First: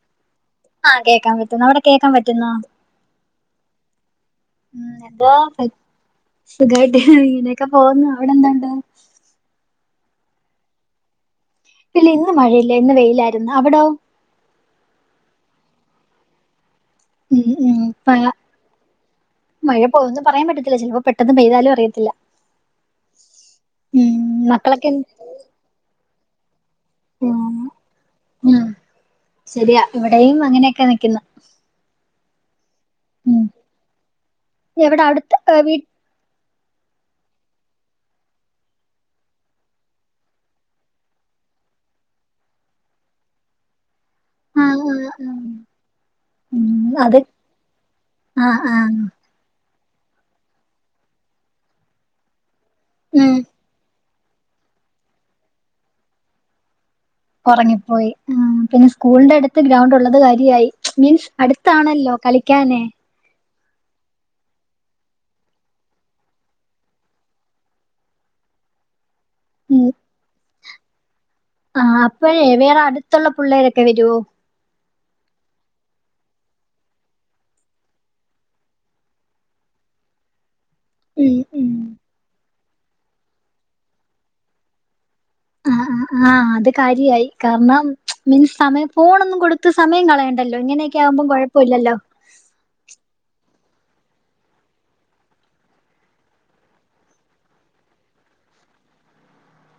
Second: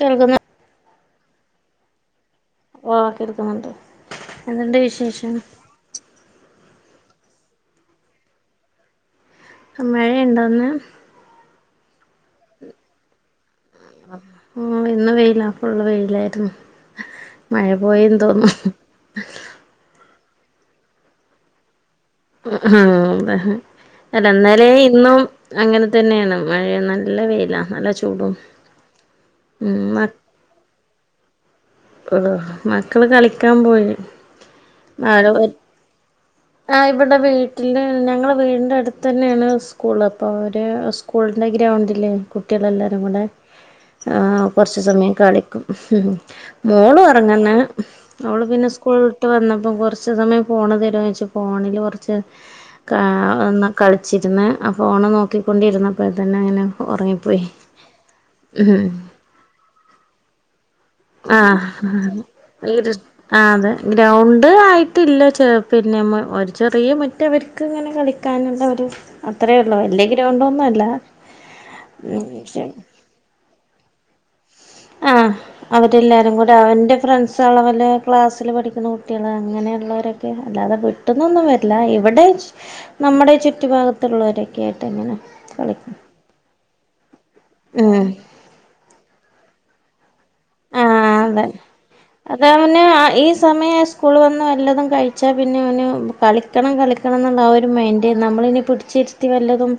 കേൾക്കുന്നു. ആഹ് കേൾക്കാൻ പറ്റുന്നു അവിടെ കേൾക്കാൻ പറ്റുന്നോ. ഓ കേൾക്കുന്നുണ്ട് എന്തുണ്ട് വിശേഷം. സുഖമായിട്ട് ഇങ്ങനെയൊക്കെ പോകുന്നു അവിടെ എന്താണ്ട്. മഴയുണ്ടോ ഇന്ന്? ഇല്ല ഇന്ന് മഴയില്ല ഇന്ന് വെയിലായിരുന്നു അവിടോ? ആ ഇന്ന് വെയില ഫുള്ള് വെയിലായിരുന്നു ഉം മഴ ഉം പോയെന്ന് മഴ തോന്നുന്നു. മഴ പോകുന്ന് പറയാൻ പറ്റത്തില്ല, ചിലപ്പോ പെട്ടെന്ന് പെയ്താലും അറിയത്തില്ല. ആഹ് ഉം അതെ അല്ല ഇന്നാലേ മക്കളൊക്കെ എന്ത്? ഇന്നും അങ്ങനെ തന്നെയാണ് മഴയ നല്ല നല്ല ഉം വെയില നല്ല ചൂടും ഉം ശരിയാ ഉം ഇവിടെയും അങ്ങനെയൊക്കെ നിൽക്കുന്നു. ആഹ് മക്കള് ഉം കളിക്കാൻ പോയി എവിടെ നാളെ അടുത്ത വീ ആഹ് ഇവിടെ വീട്ടില് ഞങ്ങളെ വീടിന്റെ അടുത്ത് തന്നെണ് സ്കൂൾ അപ്പോ അവര് സ്കൂളിൻ്റെ ഗ്രൗണ്ടിൽ കുട്ടികളെല്ലാവരും കൂടെ ആഹ് കുറച്ച് ആഹ് സമയം ആഹ് കളിക്കും. ഉം മോള് അത് ഇറങ്ങന്നെ മോള് ആഹ് പിന്നെ ആഹ് സ്കൂൾ ട്ട് വന്നപ്പോ കുറച്ച് സമയം ഫോൺ തരോ ചോയ്ച്ചു ഫോണിൽ കുറച്ച് കാ ഉം കളിച്ചിരുന്ന് ആ ഫോണ് നോക്കിക്കൊണ്ടിരുന്നപ്പോൾ തന്നെ അങ്ങനെ ഉറങ്ങി പോയി. ഉറങ്ങിപ്പോയി പിന്നെ സ്കൂളിന്റെ അടുത്ത് ഗ്രൗണ്ട് ഉള്ളത് കാര്യായി. മീൻസ് അടുത്താണല്ലോ കളിക്കാന്. ആ അതെ ഗ്രൗണ്ട് ആയിട്ടില്ല, ചെ പിന്നെ ഒരു ചെറിയ മുറ്റംവർ ക്ക് ങ്ങനെ കളിക്കാനുള്ള ഒരു അത്ര ഉള്ളൂ ഉം വല്യ ഗ്രൗണ്ടൊന്നും അല്ല. ത്തുള്ള പിള്ളേരൊക്കെ വരോ. ആഹ് അവരെല്ലാവാരും കൂടി അവന്റെ ഫ്രണ്ട്സ് അളവല് ക്ലാസ്സിൽ പഠിക്കുന്ന കുട്ടികൾ അങ്ങനെയുള്ളവരൊക്കെ അല്ലാതെ വി ഉം വിട്ടുന്നൊന്നും ഉം വരില്ല ഇവിടെ നമ്മുടെ ചുറ്റു ഭാഗത്തുള്ളവരൊക്കെയായിട്ട് അങ്ങനെ ആഹ് കളിക്കും. ആഹ് അത് കാര്യായി കാരണം ഉം മീൻസ് സമയം ഫോണൊന്നും കൊടുത്ത് സമയം കളയണ്ടല്ലോ ഇങ്ങനെ ഒക്കെ ആകുമ്പോ ആഹ് അതെ കുഴപ്പല്ലല്ലോ. അത് അവന് ഈ സമയം സ്കൂൾ വന്ന് വല്ലതും കഴിച്ചാ പിന്നെ അവന് കളി കളിക്കണം കളിക്കണം എന്നുള്ള ആ ഒരു മൈൻഡ് നമ്മളിനി പിടിച്ചിരുത്തി വല്ലതും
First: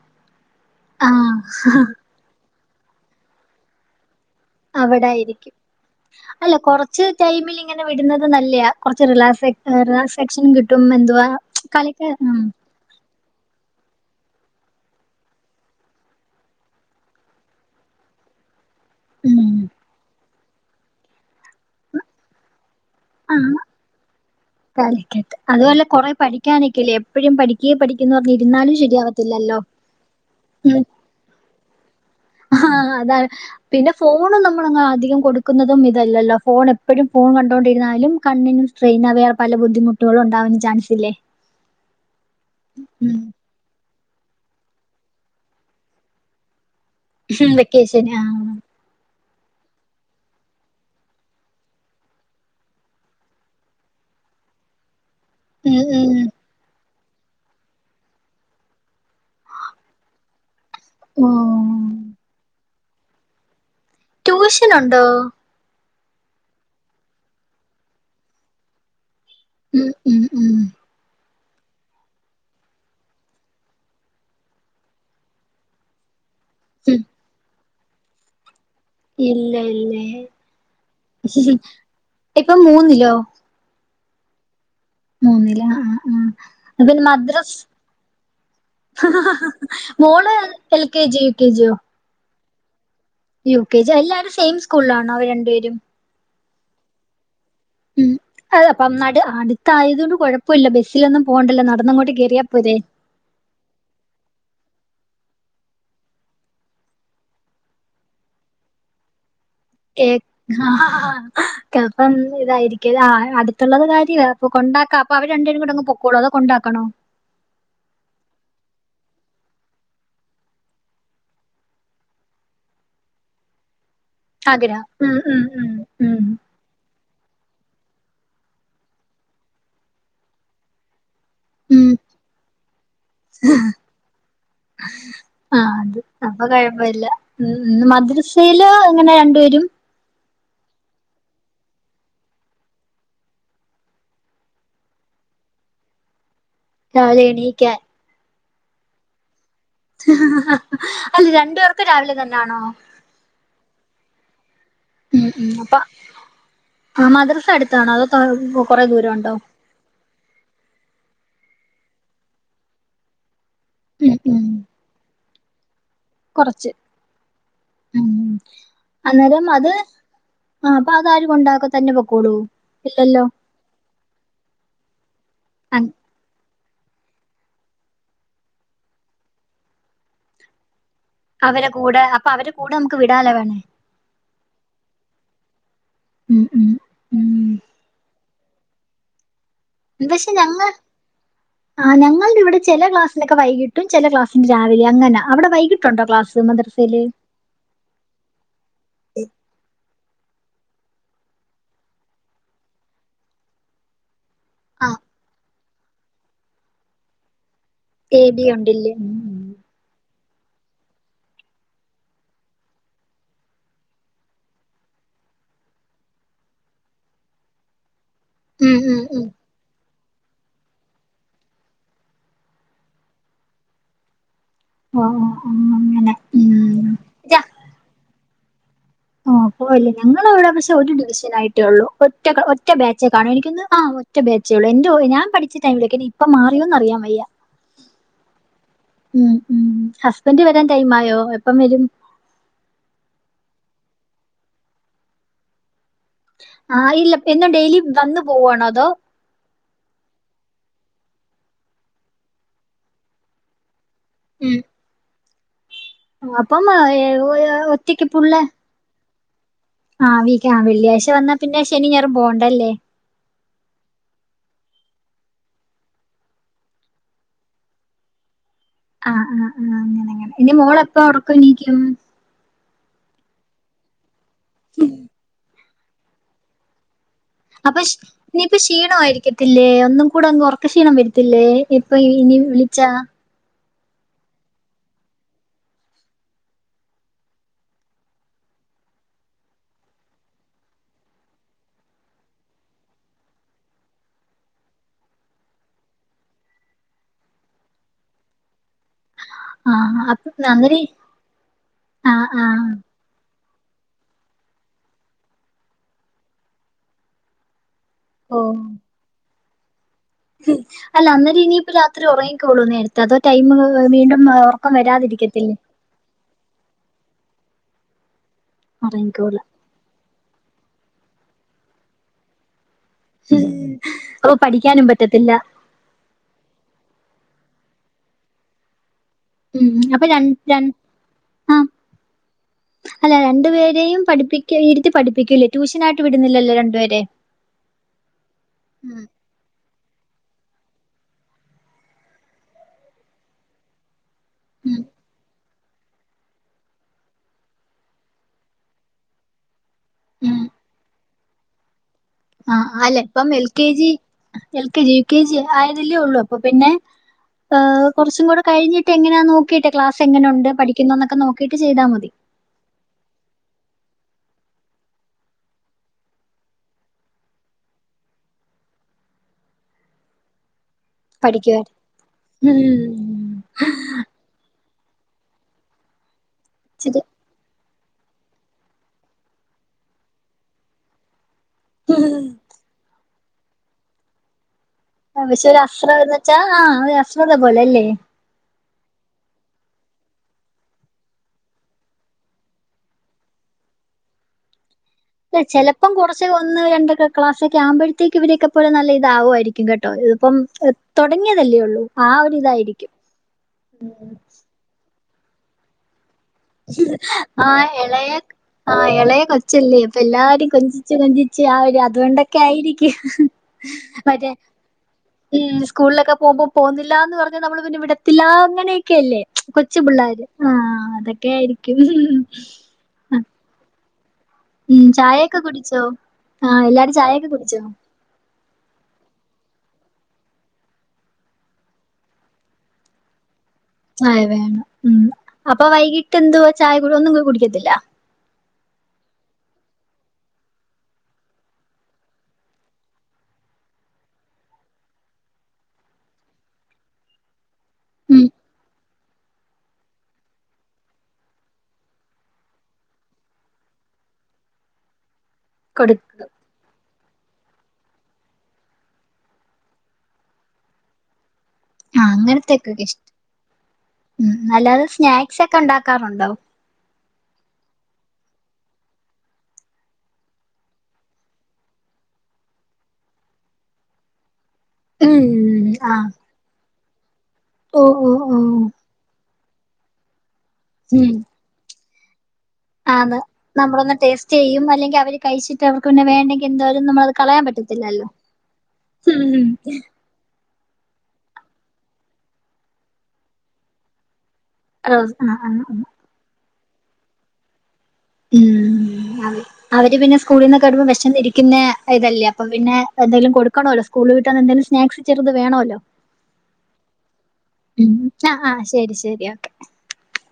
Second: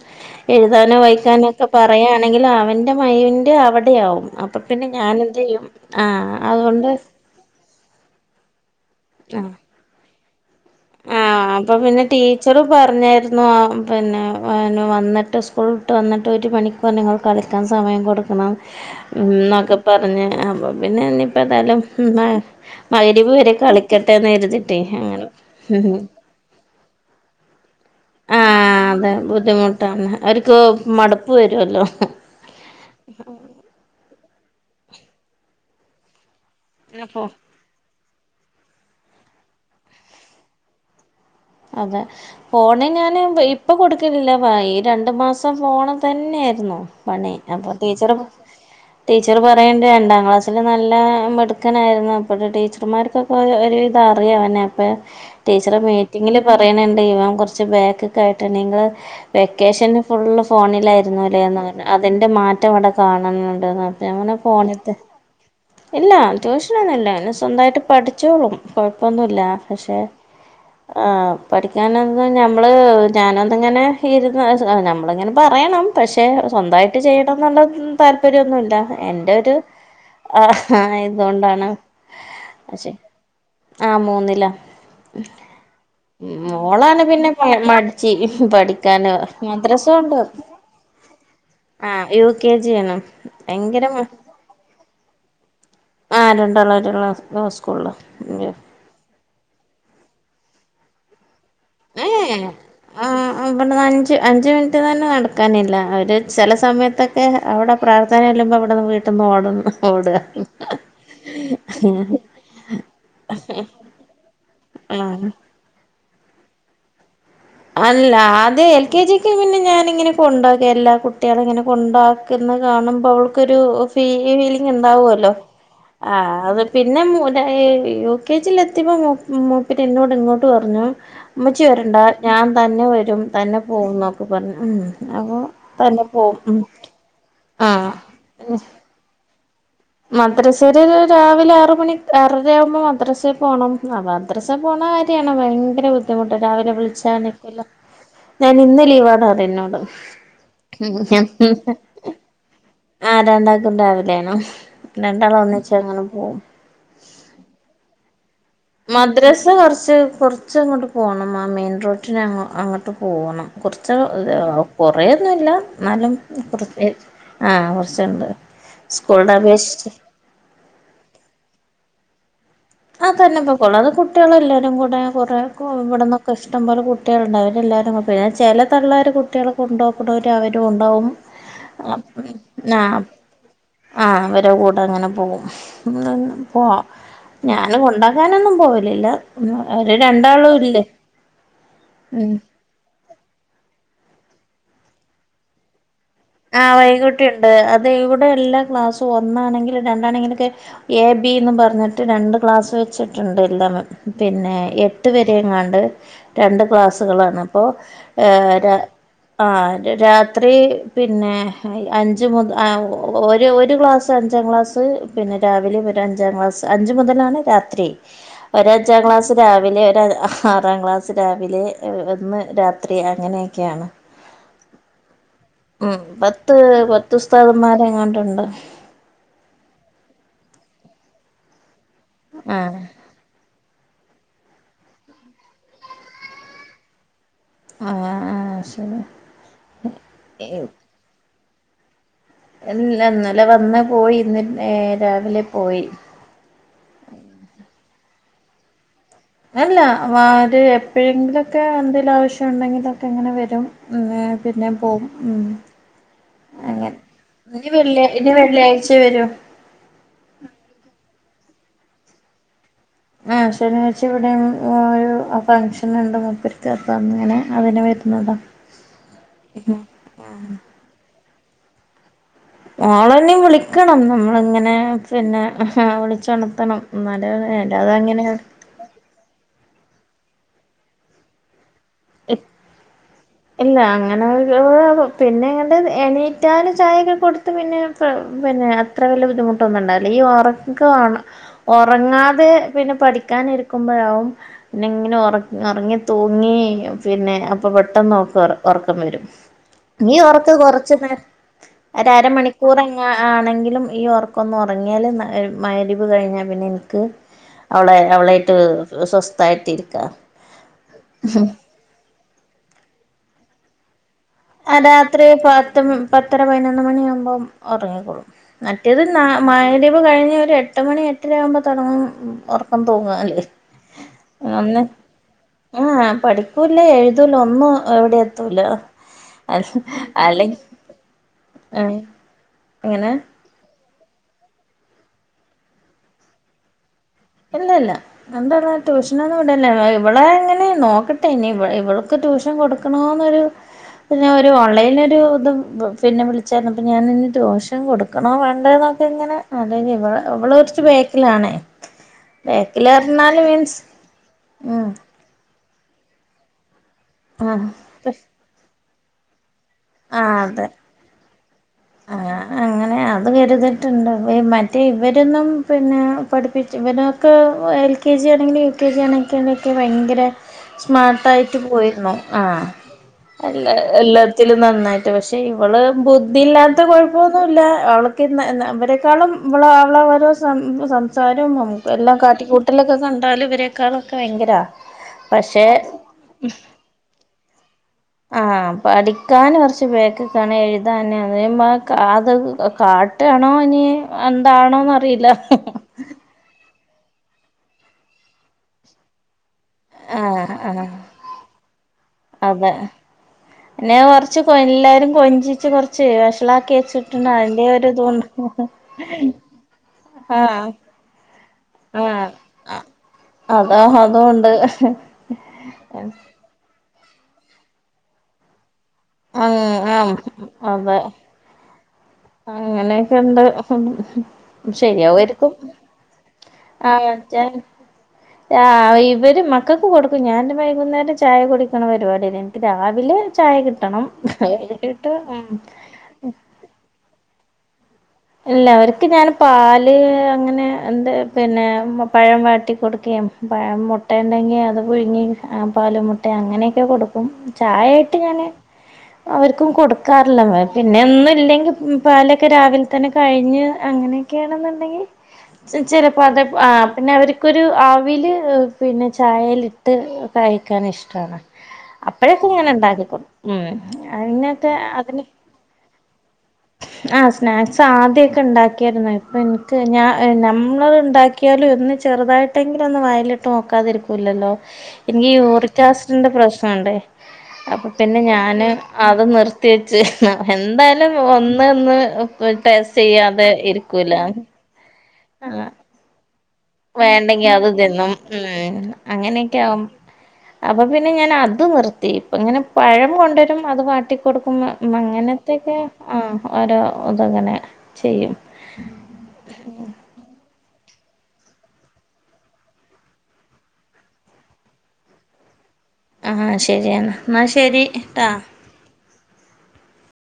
എഴുതാനോ ആഹ് വായിക്കാനോ ഒക്കെ പറയാണെങ്കിൽ അവൻ്റെ മൈൻഡ് അവിടെയാവും. അപ്പോ പിന്നെ ഞാനെന്ത് അവിടായിരിക്കും ചെയ്യും. ആഹ് അല്ല അതുകൊണ്ട് കൊറച്ച് ടൈമിൽ ഇങ്ങനെ വിടുന്നത് നല്ലയാ, കുറച്ച് റിലാക്സ് ആഹ് റിലാക്സെക്ഷനും കിട്ടും. കിട്ടും എന്തുവാ ആഹ് അപ്പൊ പിന്നെ കളിക്ക' ' [unintelligible] ടീച്ചറ് പറഞ്ഞായിരുന്നു ആ പിന്നെ വന്നിട്ട് സ്കൂൾ വിട്ട് വന്നിട്ട് ഒരു മണി അപ്പാ നിങ്ങൾ കളിക്കാൻ സമയം കൊടുക്കണം. ഉം ഇന്നൊക്കെ പറഞ്ഞ് അപ്പോ പിന്നെ ഇഞ്ഞിപ്പോ ഏതാലും ന്നാ മഗ്രിബ് വരെ കളിക്കട്ടെന്ന് കരുതിട്ട് അങ്ങനെ അതും അല്ല കുറെ പഠിക്കാൻ നിക്കല്ലേ എപ്പോഴും പഠിക്ക് പഠിക്കിന്ന് പറഞ്ഞ് ഇരുന്നാലും ശ ആഹ് അതെ ബുദ്ധിമുട്ടാണ് അവർക്ക് മടുപ്പ് വരുല്ലോ. ആഹ് അതാണ് പിന്നെ ഫോൺ നമ്മളങ്ങനെ അധികം കൊടുക്കുന്നതും ഇതല്ലല്ലോ ഫോൺ എ എപ്പോഴും അപ്പൊ ഫോൺ കണ്ടുകൊണ്ടിരുന്നാലും കണ്ണിനും സ്ട്രെയിനും അവേറെ പല ബുദ്ധിമുട്ടുകളും ഉണ്ടാവാൻ ചാൻസില്ലേ. അതെ ഫോണ് ഞാന് ഇപ്പോ കൊടുക്കലില്ല വാ ഈ രണ്ടു മാസം ഫോണ് തന്നെയായിരുന്നു. പണി, ഉം അപ്പോ വെക്കേഷൻ ടീച്ചറും ആഹ് ടീച്ചർ പറയണ്ട് രണ്ടാം ക്ലാസ്സില് നല്ല മിടുക്കനായിരുന്നു, അപ്പോഴും ടീച്ചർമാർക്കൊ ക്ക് ഒരുവിധം അറിയാ ഓനെ അപ്പോ ടീച്ചറെ ഉം മേ ഉം പറയണണ്ട് ഇവൻ കുറച്ച് ബാക്കിക്കായ്ട്ടണ്ട് നിങ്ങൾ വെക്കേഷന് ഫുള്ള് ഫോണിലായി 'രുന്നു ലേന്ന് പറഞ്ഞ് ഓഹ് അതിന്റെ മാറ്റം അവിടെ കാണുന്നുണ്ട് ന്നർ ഞ്ഞ് അങ്ങനെ ഫോൺ ട്യൂഷൻ എടുത്ത് ഉണ്ടോ ഇല്ല ട്യൂഷനൊന്നുല്ല, അവന് സ്വന്തായിട്ട് പഠിച്ചോളും കൊഴപ്പൊന്നുല്ല, ഉം പക്ഷേ ഉം ഉം ആ പഠിക്കാനന്ന് നമ്മള് ഞാനന്തങ്ങനെ ഇരുന്ന് നമ്മളെങ്ങനെ പറയണം. പക്ഷെ സ്വന്തമായിട്ട് ഉം ചെയ്യണം എന്നുള്ള താല്പര്യമൊന്നുമില്ല എന്റെ ഇല്ല ഒരു ഇല്ലേ ആ ഇപ്പൊ ഇതുകൊണ്ടാണ്ക്ഷെ മൂന്നിലോ ആഹ് മൂന്നില്ല മൂന്നില് ആഹ് ആഹ് മോളാണ് പിന്നെ മദ്രസ് മടിചി പഠിക്കാന് മദ്രസ ഉണ്ടോ മോള് L K G U K ജിയോ ആഹ് യു കെ ജി ആണ് യു കെ ഭയങ്കര ജി എല്ലാവരും സെയിം സ്കൂളിലാണോ അവ രണ്ടുപേരും ആഹ് രണ്ടാളാരു ഒരു സ്കൂളില അതെ അപ്പം അടുത്തായതുകൊണ്ട് കൊഴപ്പമില്ല ബസ്സിലൊന്നും പോണ്ടല്ലോ നടന്നങ്ങോട്ട് കയറിയാ ഏഹ് പോരെ ആഹ് അഞ്ച് അഞ്ച് മിനിറ്റ് തന്നെ നടക്കാനില്ല അവര് ചില സമയത്തൊക്കെ അവിടെ പ്രാർത്ഥനയല്ലുമ്പോ ഇവിടെന്ന് വീട്ടിൽന്ന് ഓടുന്നു ഓട ആഹ് കപ്പം ഇതായിരിക്ക ആഹ് അടുത്തുള്ളത് കാര്യ അപ്പൊ കൊണ്ടാക്കാം അപ്പ ആഹ് അവരണ്ടേരും കൂടെ അങ്പൊക്കോളൂ അതോ കൊണ്ടാക്കണോ അല്ല ആദ്യ എൽ കെ ജിക്ക് പിന്നെ ഞാനിങ്ങനെ കൊണ്ടക എല്ലാ കുട്ടികളും ഇങ്ങനെ കൊണ്ട കാണുമ്പോ അവൾക്കരു ഫീലിങ് ആഗ്രഹം ഉം ഉണ്ടാവുമല്ലോ ഉം ഉം ഉം ആഹ് അത് പിന്നെ യു കെ ജിൽ എത്തിയപ്പോ മോപ്പര് എന്നോട് ഇങ്ങോട്ട് പറഞ്ഞു ഉമ്മചി ഉം വരണ്ടാ ഞാൻ തന്നെ വരും തന്നെ പോവും എന്നൊക്കെ പറഞ്ഞു ഉം അപ്പൊ ആ അത് തന്നെ അപ്പൊ പോവും കൊഴപ്പമില്ല ഉം ആഹ് മദ്രസയില് ഇങ്ങനെ രണ്ടപേരും മദ്രസയില രാവിലെ ആറ മണി ആറര ആവുമ്പോ മദ്രസയിൽ പോണം അവാ മദ്രസ പോണ കാര്യാണ് ഭയങ്കര ബുദ്ധിമുട്ട് രാവിലെ രാവിലെ വിളിച്ചക്ക എണീക്കാൻ ഞാൻ ഇന്ന് ലീവാണ് അറ എന്നോട് അല്ല രണ്ടു പേർക്ക് രാവിലെ തന്നൊണോ ആഹ് രണ്ടാക്കും രാവിലെയണോ ഉം ഉം അപ്പൊ ആ മദ്രസ അടുത്താണോ അതോ കൊറേ ദൂരം ഉണ്ടോ മദ്രസ കുറച്ച് കൊറ കുറച്ചങ്ങോട്ട് പോകണം ആ മെയിൻ റോട്ടന്ങ് അങ്ങോട്ട് പോകണം കുറച്ച് ഉം ഉം കുറേയൊന്നുല്ല എന്നാലും കൊറച്ച് കുറച്ച് ആഹ് ഉം കുറച്ചുണ്ട് സ്കൂളുടെ അന്നേരം അത് അപേക്ഷിച്ച് ആഹ് അപ്പ അതാരും കൊണ്ടാക്ക തന്നെ പൊക്കോളൂ ആഹ് ഇല്ലല്ലോ തന്നെ പൊക്കള്ളൂ അത് കുട്ടികളെല്ലാരും കൂടെ കുറ അങ് ഇവിടെന്ന് ഒക്കെ ഇഷ്ടംോലെ കുട്ടികളുണ്ടാവ അവും എല്ലാവരുംെ പിന്നെ ചില തള്ളർ കുട്ടികളൊെ കൊണ്ടുോക്കുന്നവ അവും ഉണ്ടാവും അവരെ കൂടെ അപ്പൊ അവരെ കൂടെ നമുക്ക് ആഹ് വിടാലെ വേണേ ആഹ് അവരു കൂടെ അങ്ങനെ പോകും ഉം ഉം പോവാ ഉം ഞാനും കൊണ്ടാക്കാനൊന്നും പോവലില്ല ഉം ഒരു പക്ഷെ ഞങ്ങ രണ്ടാളുംല്ലേ ആഹ് ഉം ഞങ്ങളുടെ ഇവിടെ ചില ക്ലാസിലൊക്കെ വൈകിറ്റും ചില ക്ലാസിന്റെ രാവിലെ അങ്ങെനാ അവിട വൈകിട്ടുണ്ടോ ക്ലസ് ആ ഹ് വൈകുട്ടി ഉണ്ട് അത് ഇവിടെ എല്ലാ ക്ലാസ്സും ഒന്നാണെങ്കിലും രണ്ടാണെങ്കിലൊക്കെ എ ബിന്ന് പറഞ്ഞിട്ട് രണ്ട് ക്ലാസ് വെച്ചിട്ടുണ്ട് എല്ലാം പിന്നെ ആഹ് എട്ട് വര എങ്ങാണ്ട് രണ്ട് ക്ലാസുകളാണ് അപ്പോൾ എ ബി ഏഹ് രാ ഉണ്ടില്ലേ ഉം ആഹ് രാത്രി പിന്നെ അഞ്ച് മുത ഒരു ഒരു ഗ്ലാസ് അഞ്ചാം ക്ലാസ് പിന്നെ രാവിലെ ഒരു അഞ്ചാം ക്ലാസ്സ് അഞ്ച് മുതലാണ് രാത്രി ഒര് ഉം അഞ്ചാം ഉം ഉം ഉം ക്ലാസ് രാവിലെ ഒരു ആറാം ക്ലാസ് ബസ് രാവിലെ ഒന്ന് രാത്രി അങ്ങനെയൊക്കെയാണ് ആഹ് ഉം ഉം പത്ത് പത്ത് ഉസ്താദന്മാരെങ്ങോണ്ടുണ്ട് ഓഹ് പോവല്ലേ ഞങ്ങവിടെ പക്ഷെ ഒരു ഡിവിഷൻ ആയിട്ടേ ഉള്ളൂ ഒറ്റ ഒറ്റ ആഹ് ബാച് ചാണ്. എനിക്കൊന്ന് ആഹ ഒറ്റ ബേച്ചേയൊള്ളു എന്റെ ഓ ഞാൻ പഠിച്ച ടൈമിലേക്ക്. ഇനി ഇപ്പ മാറിയോന്ന് അറിയാൻ വയ്യ. ആഹ് ആഹ് ശരി ഉം ഉം ഹസ്ബൻഡ് വരാൻ ടൈം ആയോ, എപ്പം വരും? എ ന്ന് ല്ല ഇന്നലെ വന്ന് പോയി ഇന്ന് നേ രാവിലെ പോയി. ആഹ് ഇല്ല പിന്നെ ഡെയിലി വന്നു പോവാണോ അതോ അല്ല വാര് എപ്പഴെങ്കിലൊക്കെ എന്തെലു ആവശ്യണ്ടെങ്കിലൊക്കെ ഇങ്ങനെ വരും. മേ ഉം പിന്നെ പോവും ഉം. അപ്പം ആ, അങ്ങൻ. ഏ, ഒ- ഇനി ഒറ്റയ്ക്ക് വെള്ളിയ ഇനി വെള്ളിയാഴ്ച്ചെ വരു. ആഹ് വീക്കാം വെള്ളിയാഴ്ച്ച വന്നാ പിന്നെ ശനിം ഞായറും പോവണ്ടല്ലേ. ആഹ് ശനിയാഴ്ച്ച ഇവടെ ഒരു ഫംഗ്ഷൻ ണ്ട് മുപ്പര്ക്ക്. അപ്പങ്ങനെ അതിന് വര്നതാ. ആഹ് ആഹ് ആഹ് അങ്ങനെങ്ങനെ ഇനി മോളെപ്പൊ ഒറക്കെണീക്കും. ഓളെനി വിളിക്കണം നമ്മള്ങ്ങനെ പിന്നെ വിളിച്ചൊണത്തണം. ഇന്നാലെ അപ്പഷ് ഇനി പ്പൊ ക്ഷീണവായിരിക്കത്തില്ലേ ഒന്നും കൂടെ അങ്ങ് ഒറക്ക് ക്ഷീണം വരത്തില്ലേ. ഇ പ്പ ഇ ഇനി വിളിച്ചാ. ഇല്ല അങ്ങനെ ഓരോന്നും പിന്നെങ്ങട്ട് എണീറ്റാല് ചായൊക്കെ കൊടുത്ത് പിന്നെ ക്ക പിന്നെ അത്ര വലിയ ബുദ്ധിമുട്ടൊന്നും ണ്ടാവില്ല ഈ ഒറക്ക ആണ് ഒറങ്ങാതെ പിന്നെ പഠിക്കാനിരിക്കുമ്പഴാവും പിന്നങ്ങനെ ഒറങ് ഒറങ്ങി തൂങ്ങി പിന്നെ അപ്പൊ പെട്ടെന്ന് ഓക്ക് ഒ ഒറക്കം വരും. ആ ഇനി അപ്പൊ ഒറക്ക് അന്നേരം കൊറച്ച് നെ ആ ആ ഒരരമണിക്കൂറെ ന്നെ ആണെങ്കിലും ഈ ഒർക്കൊന്ന് ഒറങ്ങിയാല് മഅ് മഹ് രിബ് കഴിഞ്ഞാ പിന്നെ ഇൻക്ക്, അവളെ ഓ അവളേയ്ട്ട് സ്വസ്ഥായ്ട്ടിരിക്കാ. അല്ല അന്നേരം ഇനിയിപ്പോ രാത്രി ഒറങ്ങിക്കോള്ളൂ ഈ നേരത്ത് അതോ ടൈമ് വീണ്ടും നോ അഹ് രാത്രി പത്തും മ് പത്തര പയ്നൊന്ന് മണിയാവുമ്പം ഒറങ്ങിക്കോളും മറ്റേത് നാ ഉറങ്ങിക്കോളൂ മഹ്‌രിബ് കഴിഞ്ഞ് ഒരു എ ട്ട് മണി എട്ടരയാവുമ്പോ തൊടങ്ങും ഒറക്കം തൂങ്ങാല് ഓ ഒന്ന് പഠിക്കാനും പറ്റത്തില്ല ഉം ആഹ് പഠിക്കൂല്ല എഴുതൂല്ല ഒന്നു എവ്ടി എത്തൂല്ല. ഉം അപ്പൊ രൺ രൺ ആഹ് ഏഹ് അല്ല എങ്ങനെ രണ്ടു പേരെയും പഠിപ്പി ക്കെ ഇരുത്തി പഠിപ്പിക്ക്യുല്ലെ ട്യൂഷനായിട്ട് വിടുന്നില്ലല്ലോ രണ്ടുപേരെം. ഇല്ലല്ല രണ്ടാളെം ട്യൂഷ് നൊന്നും വിടല്ല. വ ഇവളെ എങ്ങനെ നോക്കട്ടെ ഇനി ഇവ ഇവൾക്ക് ട്യൂഷൻ കൊടുക്കണോന്നൊരു പിന്നെ ഒരു ഉം, ഓൺലൈൻ ഒരു തും പിന്നെ വിളി ച്ചാര്ന്നു. അപ്പം ഞാനിനി റ്റൂഷൻ കൊടുക്കണോ വേണ്ടേന്നൊക്കെങ്ങനെ അതേ ഞ്ഞി വ ഉം. അവള് കൊർച്ച് വേ ക്കിലാണേ. ആഹ് അല്ലെ ഇപ്പം L K G, L K ഉം ജി കെ ജി ആയതല്ലേ ഒള്ളൂ അപ്പൊ പിന്നെ ആഹ് ഏഹ് കൊർച്ചും കൂടെ കഴിഞ്ഞിട്ട് എങ്ങനാ നോ ക്കീട്ടേ ക്ലാസ് എങ്ങനെ ആഹ് ഉണ്ട് അതെ പഠിക്കുന്നോന്നൊക്കെ നോക്കിട്ട് ചെയ്താ മതി. ഏഹ് അത് കരുതിറ്റ്ണ്ട്. വെ മറ്റേ ഇവരൊന്നും പിന്നെ പഠിപ്പിച്ച് ഇവനൊ ക്ക് എർ എൽ കെ ജി ആണെങ്കിലു യു കെ ജി ആണെങ്ങ് തന്നെ പ്പ വയ്ങ്കര സ്മാർട്ട് ആയിട്ട് പഠിക്കുവാൻ പോയിരുന്നു. ആഹ് ഉം, എല്ല എല്ലാ ത്തിലും നന്നായിട്ട് പക്ഷെ ഇവള് ബുദ്ധില്ലാത്ത ശരി കൊഴ് പ്പൊന്നുല്ല. അവള്ക്ക്ന്ന ന്ന ഇവരെക്കാളും വ്വള അവള ഓരോ സം സംസാരും മം എല്ലാ കാട്ടിക്കൂട്ടലൊക്കെ കണ്ടാല് ഇവരെക്കാളു ഒക്കെ വയങ്കരാ. ആഹ് പക്ഷെ അശ്ര ന്ന് വച്ചാ ആഹ് ഒരു അശ്രദ്ധ പോലെ അല്ലേ. ആഹ് പഠിക്കാന് കൊർച്ച് ബേക്കിക്കാണ് എഴുതാന് [unintelligible] കാ ട്ടാണോ ഇനി എന്താണോ ന്ന എ ചെലപ്പം കൊറച്ച് ഒന്ന് എൻ്റെക്കെ ക്ലാസ്സൊക്കെ ആമ്പഴ്ത്തേക്ക് ഇവരെക്കെ പ്പഴും നല്ല ഇതാവു ആയിരി ക്യും. കെട്ടൊ ഇപ്പം ആഹ് ആഹ് തൊടങ്ങിയതല്ലേ ഒള്ളൂ ആ ഒര് ഇതായിരിക്കും ച്ച് പ്പെല്ലാരും കൊഞ്ചിച്ച് കൊർച്ചേ ആഹ് എളയെ ആഹ് എളയെ കൊച്ചല്ലേ പ്പ എല്ലാരിം ആഹ് കൊഞ്ചി ച്ച് കൊഞ്ചിച്ച് ആ ഒരു ആഹ് അതുകൊണ്ടൊക്കെ ആയിരിക്കു അതാ മറ്റേ അതുകൊണ്ട് ഉം സ്കൂളിലൊക്കെ പോമ്പോ പോന്നില്ലാന്ന് പറഞ്ഞ് നമ്മള് പിന്നെ വിടത്തില്ലാ അങ്ങനെ ക്കെല്ലേ ആഹ് കൊച്ചു ആഹ് പിള്ളാര് ആ അതെ അതൊക്കെ ആയിരിക്കും അങ്ങനെയൊക്കെണ്ട് ഉം, ശരിയാവു ചായയൊക്കെ ആയിരിക്കും. കുടിച്ചോ ആ എല്ലാരും അങ്ങൻ ചായയൊക്കെ തൻ കുടിച്ചോ ആഹ് ഇവര് മക്കക്ക് കൊടുക്കും. ഞാന് വൈകുന്നേരം ചായ കുടിക്കണ പരിപാടിയെന്നെ രാവിലെ ചായ കിട് ചായ വേണം. ഉം അപ്പൊ വൈകിട്ടെന്തുവാ ചായ കുടെ ഒന്നും കുടിക്കത്തില്ല. ഇല്ല അവർക്ക് ഞാൻ പാല് അങ്ങനെ എന്ത് പിന്നെ പഴം വാട്ടി കൊടുക്കുകയും. പഴം മുട്ട ഉണ്ടെങ്കി അത് പുഴുങ്ങി ആ പാലും, മുട്ട അങ്ങനെയൊക്കെ കൊടുക്കും. ഉം, ചായായിട്ട്ങ്ങനെ അവർക്കും കൊടുക്കാറില്ല. പിന്നെ ന്നുംല്ലെങ്കിൽ പാലൊക്കെ രാവിൽ തന്നെ കഴിഞ്ഞ്, അങ്ങനെയൊക്കെയാണെന്നുണ്ടെങ്കിൽ കൊടുക്കും ചിലപ്പോ അത് ആഹ് പിന്നെ അവർക്കൊരു അവില് പിന്നെ ചായേലിട്ട് കഴിക്കാൻ ഇഷ്ടമാണ്. ആഹ് അപ്പഴൊക്കെ ഇങ്ങനെ അങ്ങനത്തെക്കൊക്കെ ഇഷ്ടം ഉണ്ടാക്കിക്കൊണ്ട്, ഉം അയ്നൊക്കെ അതിന് പ്പ ണ്ടാക്കാറുണ്ടോ ആഹ് സ്നാക്സ് ആദ്യക്കെ ണ്ടാക്കിരുന്നു. ഇപ്പൊ ഇൻക്ക് ഞ നമ്മള് ഉണ്ടാക്കി ക്യാലു ഒന്ന് ചെറുതായിട്ടെങ്കിലും ഒന്ന് വായിലിട്ട് നോക്കാതിരിക്കൂല്ലല്ലോ?. ഉം എനിക്ക് യൂറിക് ആഹ് ആസിഡിന്റെ പ്രശ്നണ്ടേ, ഓ അപ്പൊ ഓ പിന്നെ ഓ ഞാന് അത് നിർ ത്തിയെച്ച്, എന്തായാലും ഉം ഒന്നൊന്ന് ടെസ്റ്റെയ്യാതെ ഇരിക്കൂല ക്കും അല്ലെങ്കി അവര് കഴിചിട്ട് ആഹ് അവർക്ക് പിന്നെ വേണ്ടെങ്കി എന്തൊ വേണ്ടെങ്കി അത് തിന്നും. ഉം ഉം അങ്ങനെയൊക്കെ ആകും. അപ്പൊ പിന്നെ ഞാനത് നിർത്തി. ഇപ്പ ഇങ്ങനെ പഴം കൊണ്ടുവരും അത് വാട്ടി കൊടുക്കും. റോസ് ആഹ് ആഹ് അങ്ങനത്തൊക്കെ ആ ഓരോ ഇതങ്ങനെ ചെയ്യും. ഉം അവര് പിന്നെ സ്കൂളിൽ നിന്ന് വമ്പോൾ വെശന്നിരിക്കുന്നെ ഇതല്ലേ, അപ്പൊ പിന്നെന്തെങ്കിലും കൊടുക്കണല്ലോ?. സ്കൂൾ വിട്ടന്ന എന്തേലും സ്നാക്സ് ചെറുത് വേണല്ലോ?. ആ ശരിയെന്നാ എന്നാ ശരി ഉം അ ട്ടാ ആഹ് ശരി ശരിയാ